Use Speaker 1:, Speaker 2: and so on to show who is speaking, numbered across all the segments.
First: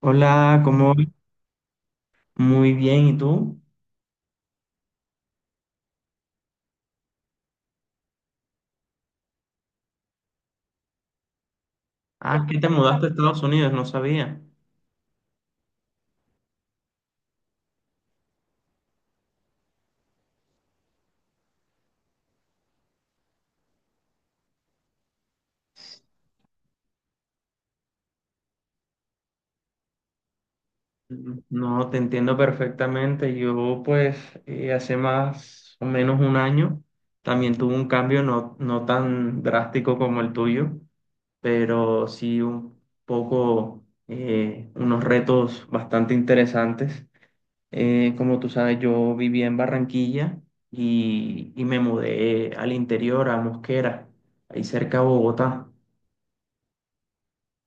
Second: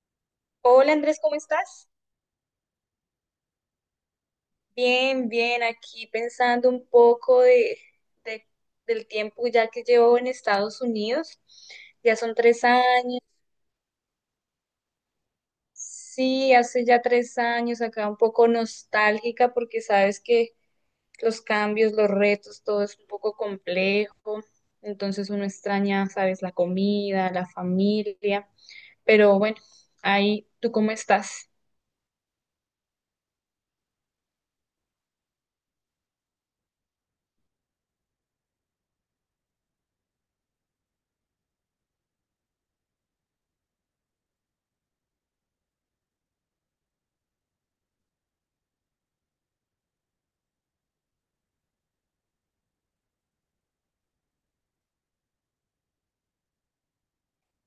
Speaker 1: Hola, ¿cómo
Speaker 2: Hola
Speaker 1: vas?
Speaker 2: Andrés, ¿cómo estás?
Speaker 1: Muy bien, ¿y tú?
Speaker 2: Bien, bien, aquí pensando un poco de- del tiempo ya que llevo en Estados Unidos. Ya son
Speaker 1: Ah, es que
Speaker 2: tres
Speaker 1: te mudaste a
Speaker 2: años.
Speaker 1: Estados Unidos, no sabía.
Speaker 2: Sí, hace ya 3 años, acá un poco nostálgica porque sabes que los cambios, los retos, todo es un poco complejo. Entonces uno extraña, sabes, la comida, la familia. Pero bueno, ahí, ¿tú cómo
Speaker 1: Ujú.
Speaker 2: estás?
Speaker 1: No, te entiendo perfectamente. Yo, pues, hace más o menos un año también tuve un cambio no tan drástico como el tuyo, pero sí un poco, unos retos bastante interesantes. Como tú sabes, yo vivía en Barranquilla y me mudé al interior, a Mosquera, ahí cerca de Bogotá.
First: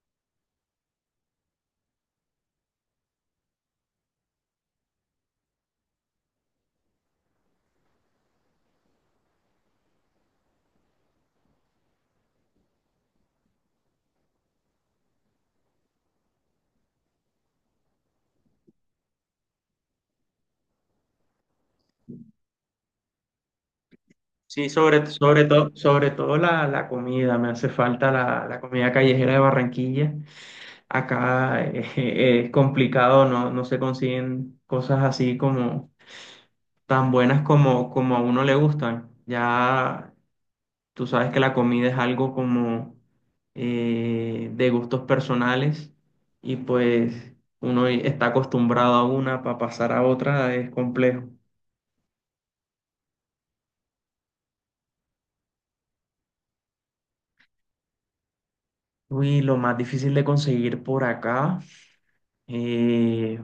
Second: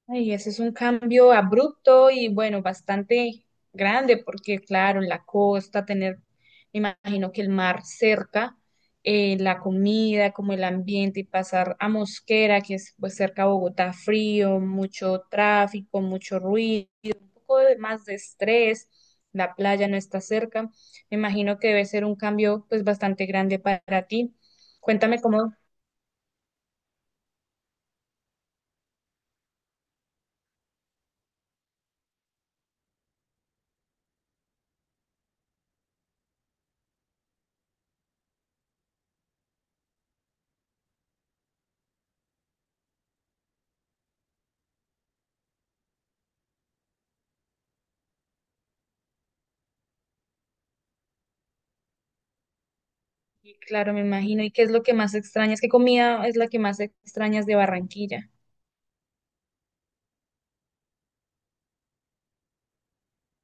Speaker 2: Ay, ese es un cambio abrupto y bueno, bastante grande porque claro, en la costa tener, me imagino que el mar cerca, la comida, como el ambiente, y pasar a Mosquera, que es pues cerca a Bogotá, frío, mucho tráfico, mucho ruido, un poco de, más de estrés, la playa no está cerca, me imagino que debe ser un cambio pues bastante grande para ti.
Speaker 1: Sí, sobre,
Speaker 2: Cuéntame
Speaker 1: sobre
Speaker 2: cómo.
Speaker 1: todo, sobre todo la comida, me hace falta la comida callejera de Barranquilla. Acá es complicado, no se consiguen cosas así como tan buenas como, como a uno le gustan. Ya tú sabes que la comida es algo como de gustos personales y pues uno está acostumbrado a una para pasar a otra es complejo.
Speaker 2: Y claro, me imagino. ¿Y qué es lo que más extrañas? ¿Qué comida es la que más extrañas de Barranquilla?
Speaker 1: Uy, lo más difícil de conseguir por acá. eh,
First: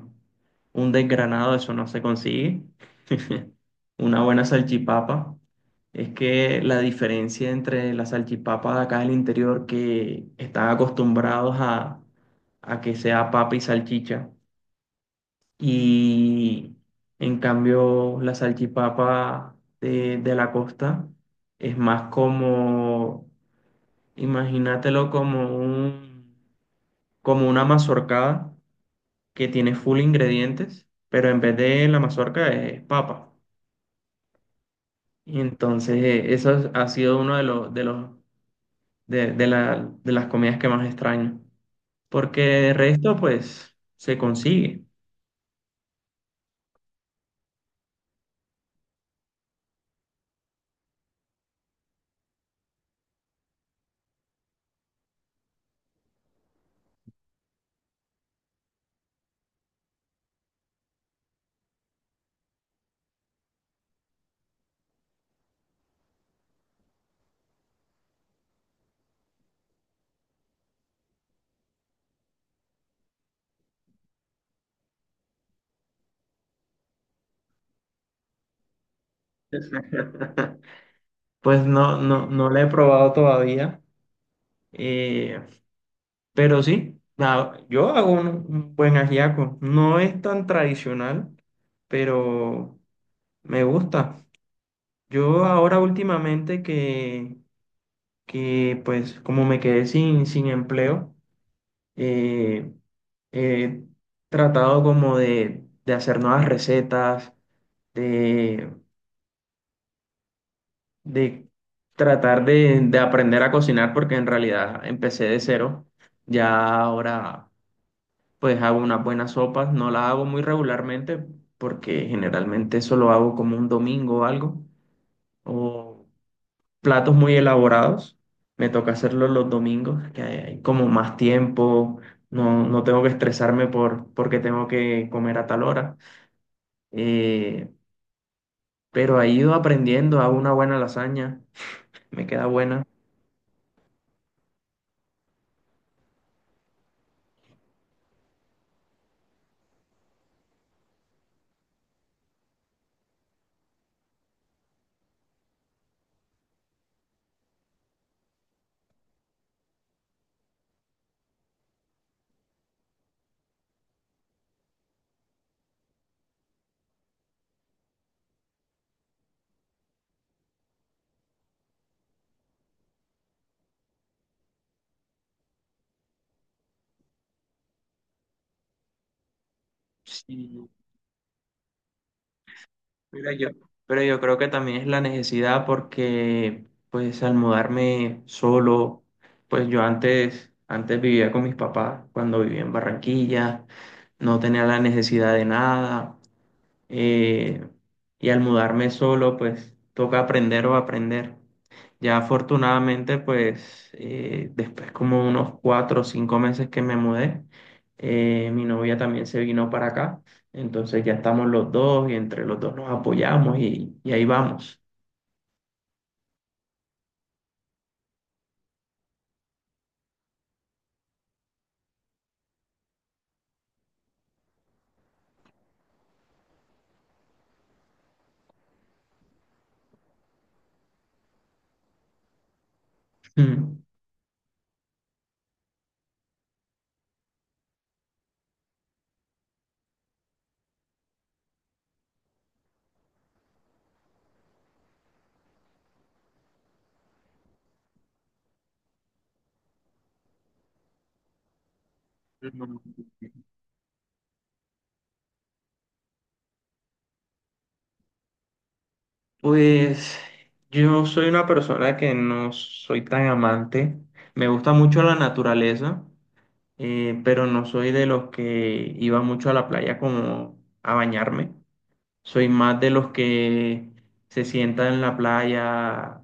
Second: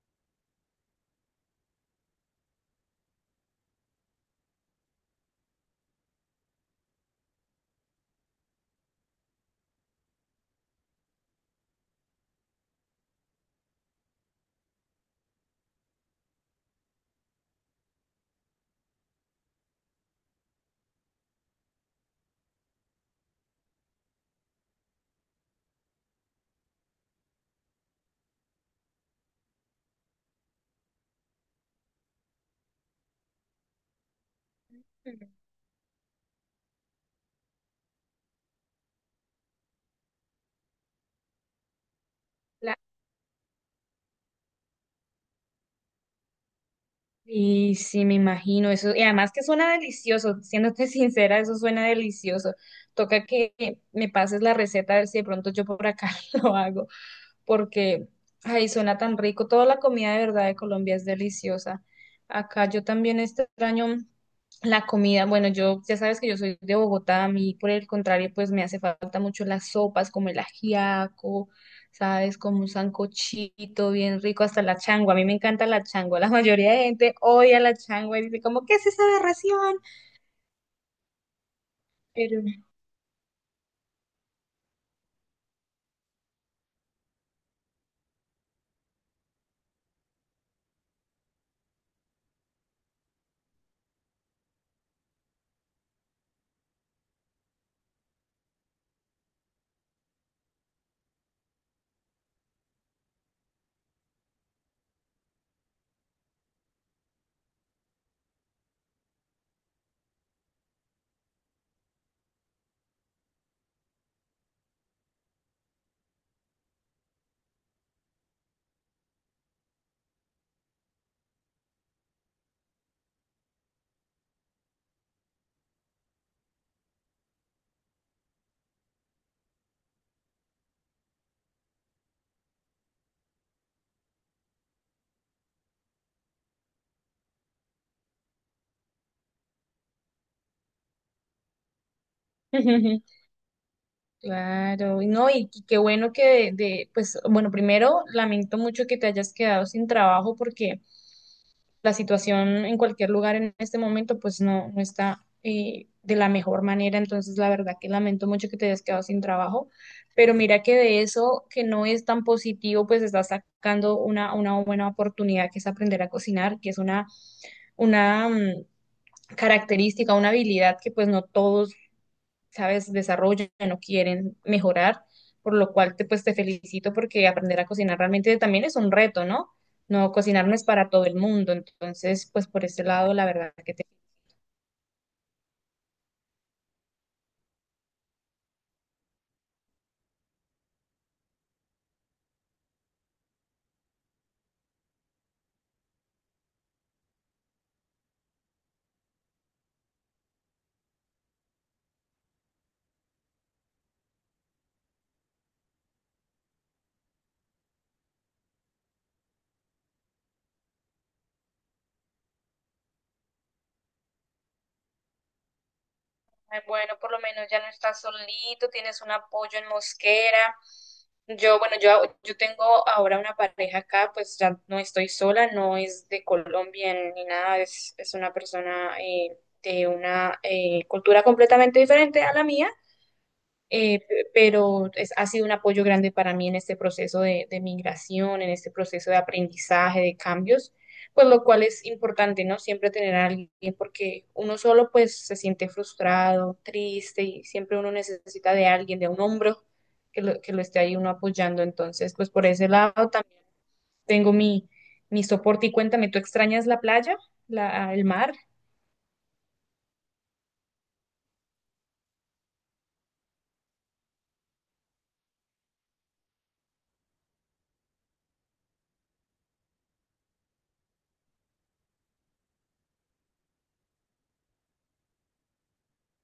Speaker 1: un desgranado, eso no se consigue. Una buena salchipapa. Es que la diferencia entre la salchipapa de acá del interior, que están acostumbrados a que sea papa y salchicha, y en cambio la salchipapa de la costa es más como, imagínatelo como un, como una mazorcada que tiene full ingredientes, pero en vez de la mazorca es papa.
Speaker 2: Ujú.
Speaker 1: Y entonces ha sido uno de de las comidas que más extraño, porque de resto pues se consigue.
Speaker 2: Y sí, me imagino eso. Y además que suena delicioso, siéndote sincera, eso suena delicioso. Toca que me pases la receta a ver si de pronto yo por acá lo hago, porque, ay, suena tan rico. Toda la comida de verdad de Colombia es deliciosa. Acá yo también extraño la comida. Bueno, yo ya sabes que yo soy de Bogotá, a mí por el contrario, pues me hace falta mucho las sopas, como el ajiaco, ¿sabes? Como un sancochito bien rico, hasta la changua. A mí me encanta la changua. La mayoría de gente odia la changua y dice como, ¿qué es esa aberración?
Speaker 1: Pues no no
Speaker 2: Pero,
Speaker 1: no la he probado todavía, eh, pero sí, nada, yo hago un buen ajiaco. No es tan tradicional, pero me gusta. Yo ahora últimamente que pues como me quedé sin empleo, eh, he tratado como de hacer nuevas recetas, de, de tratar de aprender a cocinar, porque en realidad empecé de cero. Ya ahora pues hago unas buenas sopas, no las hago muy regularmente, porque generalmente eso lo hago como un domingo o algo, o platos muy elaborados. Me toca hacerlo los domingos, que hay como más tiempo, no tengo que estresarme porque tengo que comer a tal hora. Eh, pero he ido aprendiendo, hago una buena lasaña, me queda buena.
Speaker 2: claro, y no, y qué bueno que pues, bueno, primero lamento mucho que te hayas quedado sin trabajo porque la situación en cualquier lugar en este momento pues no, no está de la mejor manera, entonces la verdad que lamento mucho que te hayas quedado sin trabajo, pero mira que de eso que no es tan positivo pues estás sacando una buena oportunidad que es aprender a cocinar, que es una, una característica, una habilidad que pues no todos, ¿sabes? Desarrollan, no quieren mejorar, por lo cual te, pues, te felicito porque aprender a cocinar realmente también es un reto, ¿no? No, cocinar no es
Speaker 1: Sí,
Speaker 2: para todo el mundo, entonces, pues por ese lado, la
Speaker 1: pero yo,
Speaker 2: verdad que te...
Speaker 1: pero yo creo que también es la necesidad porque pues al mudarme solo, pues yo antes vivía con mis papás cuando vivía en Barranquilla no tenía la necesidad de nada. eh, y al mudarme solo, pues toca aprender o aprender. Ya afortunadamente, pues después como unos cuatro o cinco meses que me mudé, mi novia también se vino para acá. Entonces ya estamos los dos y entre los dos nos apoyamos y ahí vamos.
Speaker 2: Ay, bueno, por lo menos ya no estás solito, tienes un apoyo en Mosquera. Yo, bueno, yo tengo ahora una pareja acá, pues ya no estoy sola, no es de Colombia ni nada, es una persona de una cultura completamente diferente a la mía,
Speaker 1: Mm.
Speaker 2: pero ha sido un apoyo grande para mí en este proceso de migración, en este proceso de aprendizaje, de cambios, pues lo cual es importante, ¿no? Siempre tener a alguien, porque uno solo pues se siente frustrado, triste, y siempre uno necesita de alguien, de un hombro que lo esté ahí uno apoyando. Entonces, pues por ese lado también tengo mi, mi soporte. Y cuéntame, ¿tú extrañas la playa, la, el mar?
Speaker 1: Pues yo soy una persona que no soy tan amante. Me gusta mucho la naturaleza. Pero no soy de los que iba mucho a la playa como a bañarme. Soy más de los que se sientan en la playa,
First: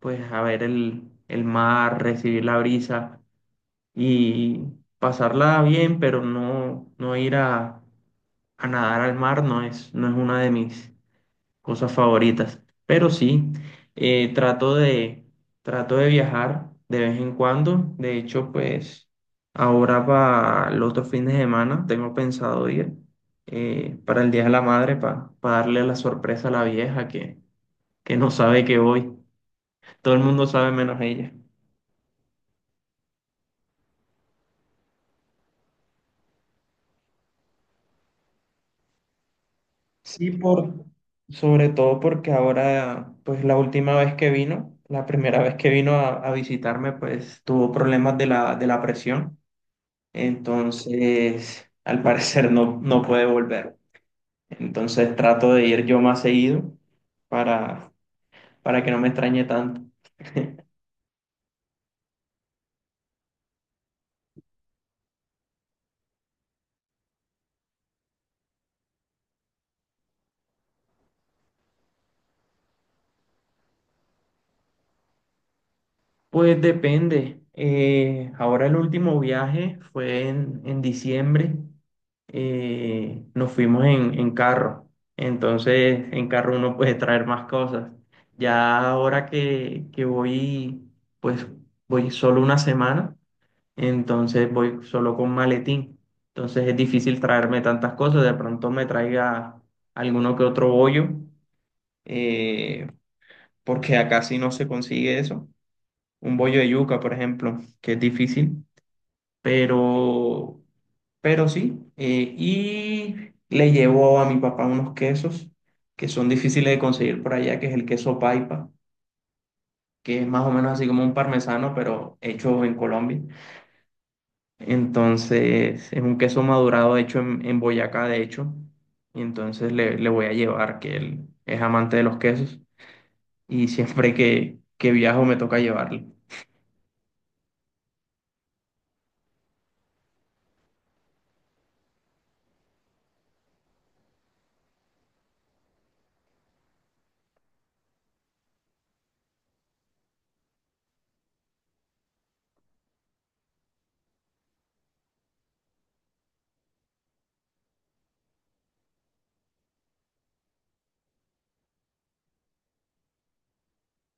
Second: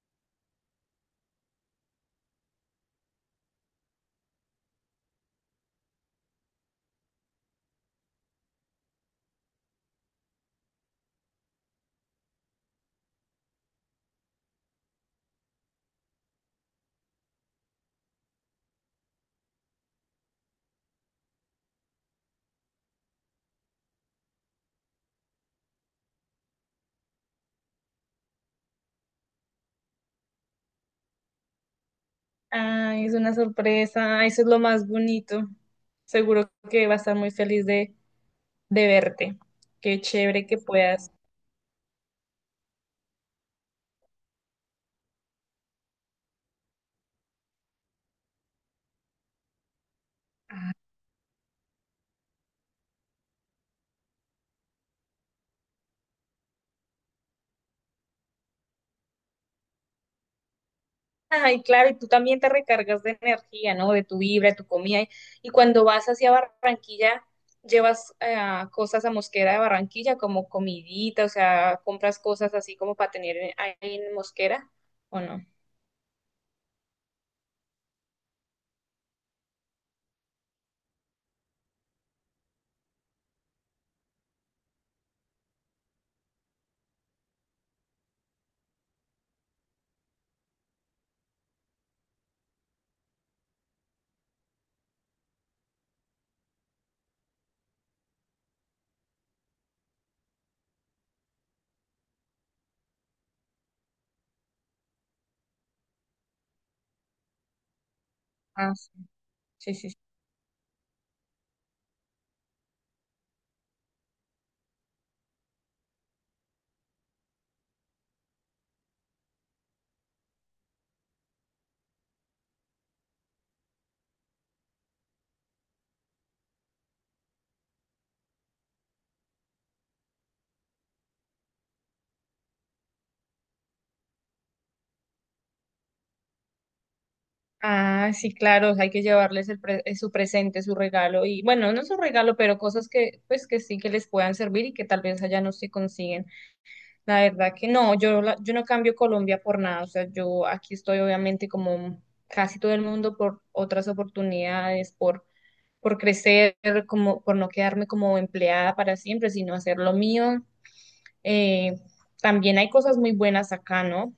Speaker 1: pues a ver el mar, recibir la brisa y pasarla bien, pero no ir a nadar al mar no es una de mis, cosas favoritas. Pero sí, eh, trato de, trato de viajar de vez en cuando. De hecho, pues ahora para los otros fines de semana tengo pensado ir para el Día de la Madre, para darle la sorpresa a la vieja que no sabe que voy. Todo el mundo sabe menos ella.
Speaker 2: Ay, es una sorpresa. Eso es lo más bonito. Seguro que va a estar muy feliz de verte. Qué
Speaker 1: Sí,
Speaker 2: chévere que
Speaker 1: por,
Speaker 2: puedas.
Speaker 1: sobre todo porque ahora, pues la última vez que vino, la primera vez que vino a visitarme, pues tuvo problemas de de la presión. Entonces, al parecer no puede volver. Entonces trato de ir yo más seguido para, para que no me extrañe tanto.
Speaker 2: Ay, claro, y tú también te recargas de energía, ¿no? De tu vibra, de tu comida. Y cuando vas hacia Barranquilla, llevas cosas a Mosquera de Barranquilla, como comidita, o sea, compras cosas así como para tener ahí en Mosquera, ¿o no?
Speaker 1: Pues depende. Ahora el último viaje fue en diciembre. Nos fuimos en carro. Entonces, en carro uno puede traer más cosas. Ya ahora que voy, pues voy solo una semana entonces voy solo con maletín. Entonces es difícil traerme tantas cosas, de pronto me traiga alguno que otro bollo, eh, porque acá sí no se consigue eso. Un bollo de yuca, por ejemplo, que es difícil,
Speaker 2: Ah, sí, sí, sí.
Speaker 1: pero, pero sí. Y le llevo a mi papá unos quesos que son difíciles de conseguir por allá, que es el queso paipa, que es más o menos así como un parmesano, pero hecho en Colombia. Entonces, es un queso madurado hecho en Boyacá, de hecho. Y entonces le voy a llevar, que él es amante de los quesos. Y siempre que viajo me toca llevarle.
Speaker 2: Ah, sí, claro, hay que llevarles el su presente, su regalo y bueno, no su regalo, pero cosas que pues que sí que les puedan servir y que tal vez allá no se consiguen. La verdad que no, yo yo no cambio Colombia por nada, o sea, yo aquí estoy obviamente como casi todo el mundo por otras oportunidades, por crecer, como por no quedarme como empleada para siempre, sino hacer lo mío. Eh, También hay cosas muy buenas acá, ¿no?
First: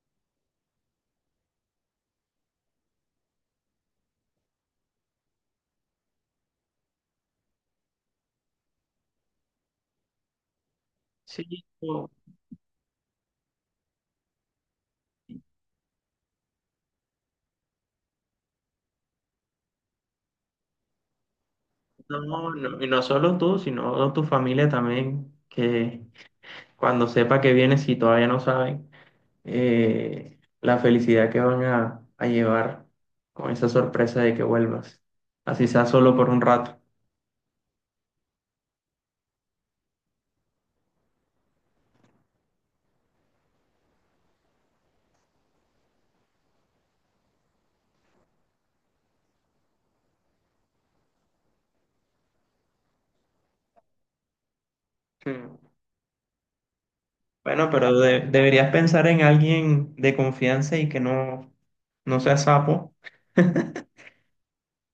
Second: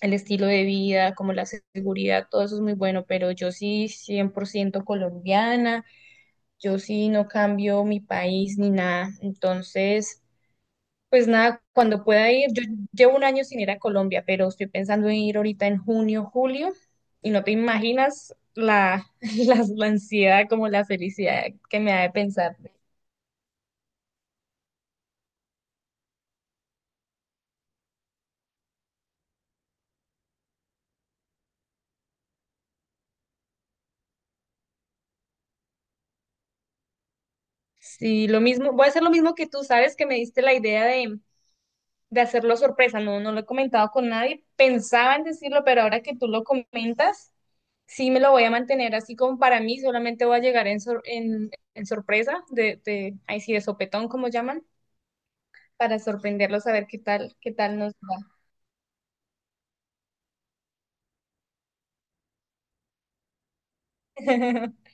Speaker 2: El estilo de vida, como la seguridad, todo eso es muy bueno, pero yo sí 100% colombiana, yo sí no cambio mi país ni nada, entonces, pues nada,
Speaker 1: Sí,
Speaker 2: cuando pueda ir, yo llevo un año sin ir a Colombia, pero estoy pensando en ir ahorita en junio, julio, y no te imaginas la, la ansiedad, como la felicidad que me da de pensar.
Speaker 1: no, y no solo tú, sino tu familia también, que cuando sepa que vienes, si todavía no saben, la felicidad que van a llevar con esa sorpresa de que vuelvas. Así sea solo por un rato.
Speaker 2: Sí, lo mismo, voy a hacer lo mismo que tú, sabes que me diste la idea de hacerlo sorpresa, no, no lo he comentado con nadie, pensaba en decirlo, pero ahora que tú lo comentas, sí me lo voy a mantener así como para mí, solamente voy a llegar en sorpresa, de, ahí sí, de sopetón, como llaman,
Speaker 1: Sí.
Speaker 2: para sorprenderlos a ver qué
Speaker 1: Bueno,
Speaker 2: tal nos
Speaker 1: pero
Speaker 2: va.
Speaker 1: deberías pensar en alguien de confianza y que no sea sapo,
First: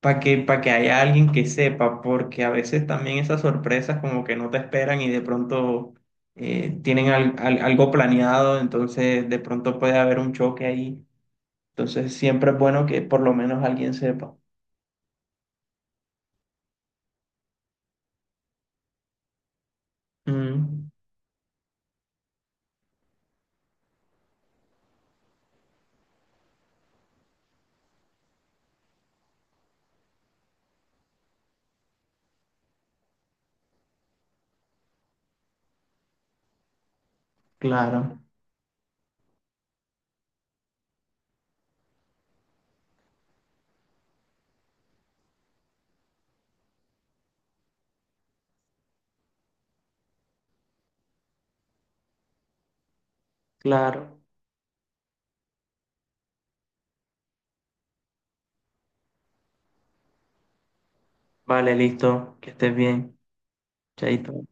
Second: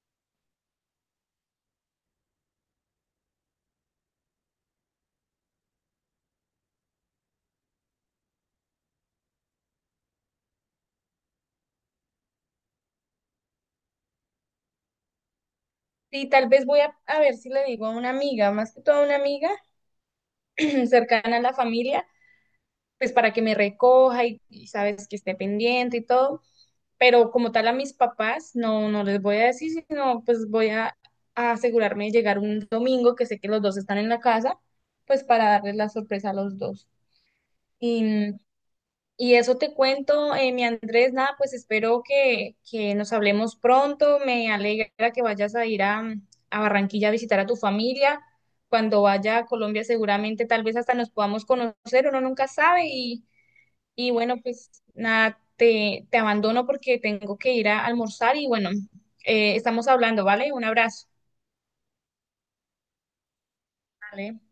Speaker 1: para que haya alguien que sepa, porque a veces también esas sorpresas como que no te esperan y de pronto tienen algo planeado, entonces de pronto puede haber un choque ahí. Entonces siempre es bueno que por lo menos alguien sepa.
Speaker 2: Sí, tal vez voy a ver si le digo a una amiga, más que todo a una amiga
Speaker 1: Mm,
Speaker 2: cercana a la familia, pues para que me recoja y, sabes que esté pendiente y todo, pero como tal a mis papás no, no les voy a decir, sino pues voy a asegurarme de llegar un domingo, que sé que los dos están en la casa, pues para darles la sorpresa a los dos. Y,
Speaker 1: claro,
Speaker 2: y eso te cuento, mi Andrés, nada, pues espero que nos hablemos pronto, me alegra que vayas a ir a Barranquilla a visitar a tu familia. Cuando vaya a Colombia, seguramente tal vez hasta nos podamos conocer, uno nunca sabe y
Speaker 1: claro.
Speaker 2: bueno, pues nada, te abandono porque tengo que ir a almorzar y bueno, estamos hablando, ¿vale? Un abrazo.
Speaker 1: Vale, listo, que estés bien.
Speaker 2: Vale.
Speaker 1: Chaito.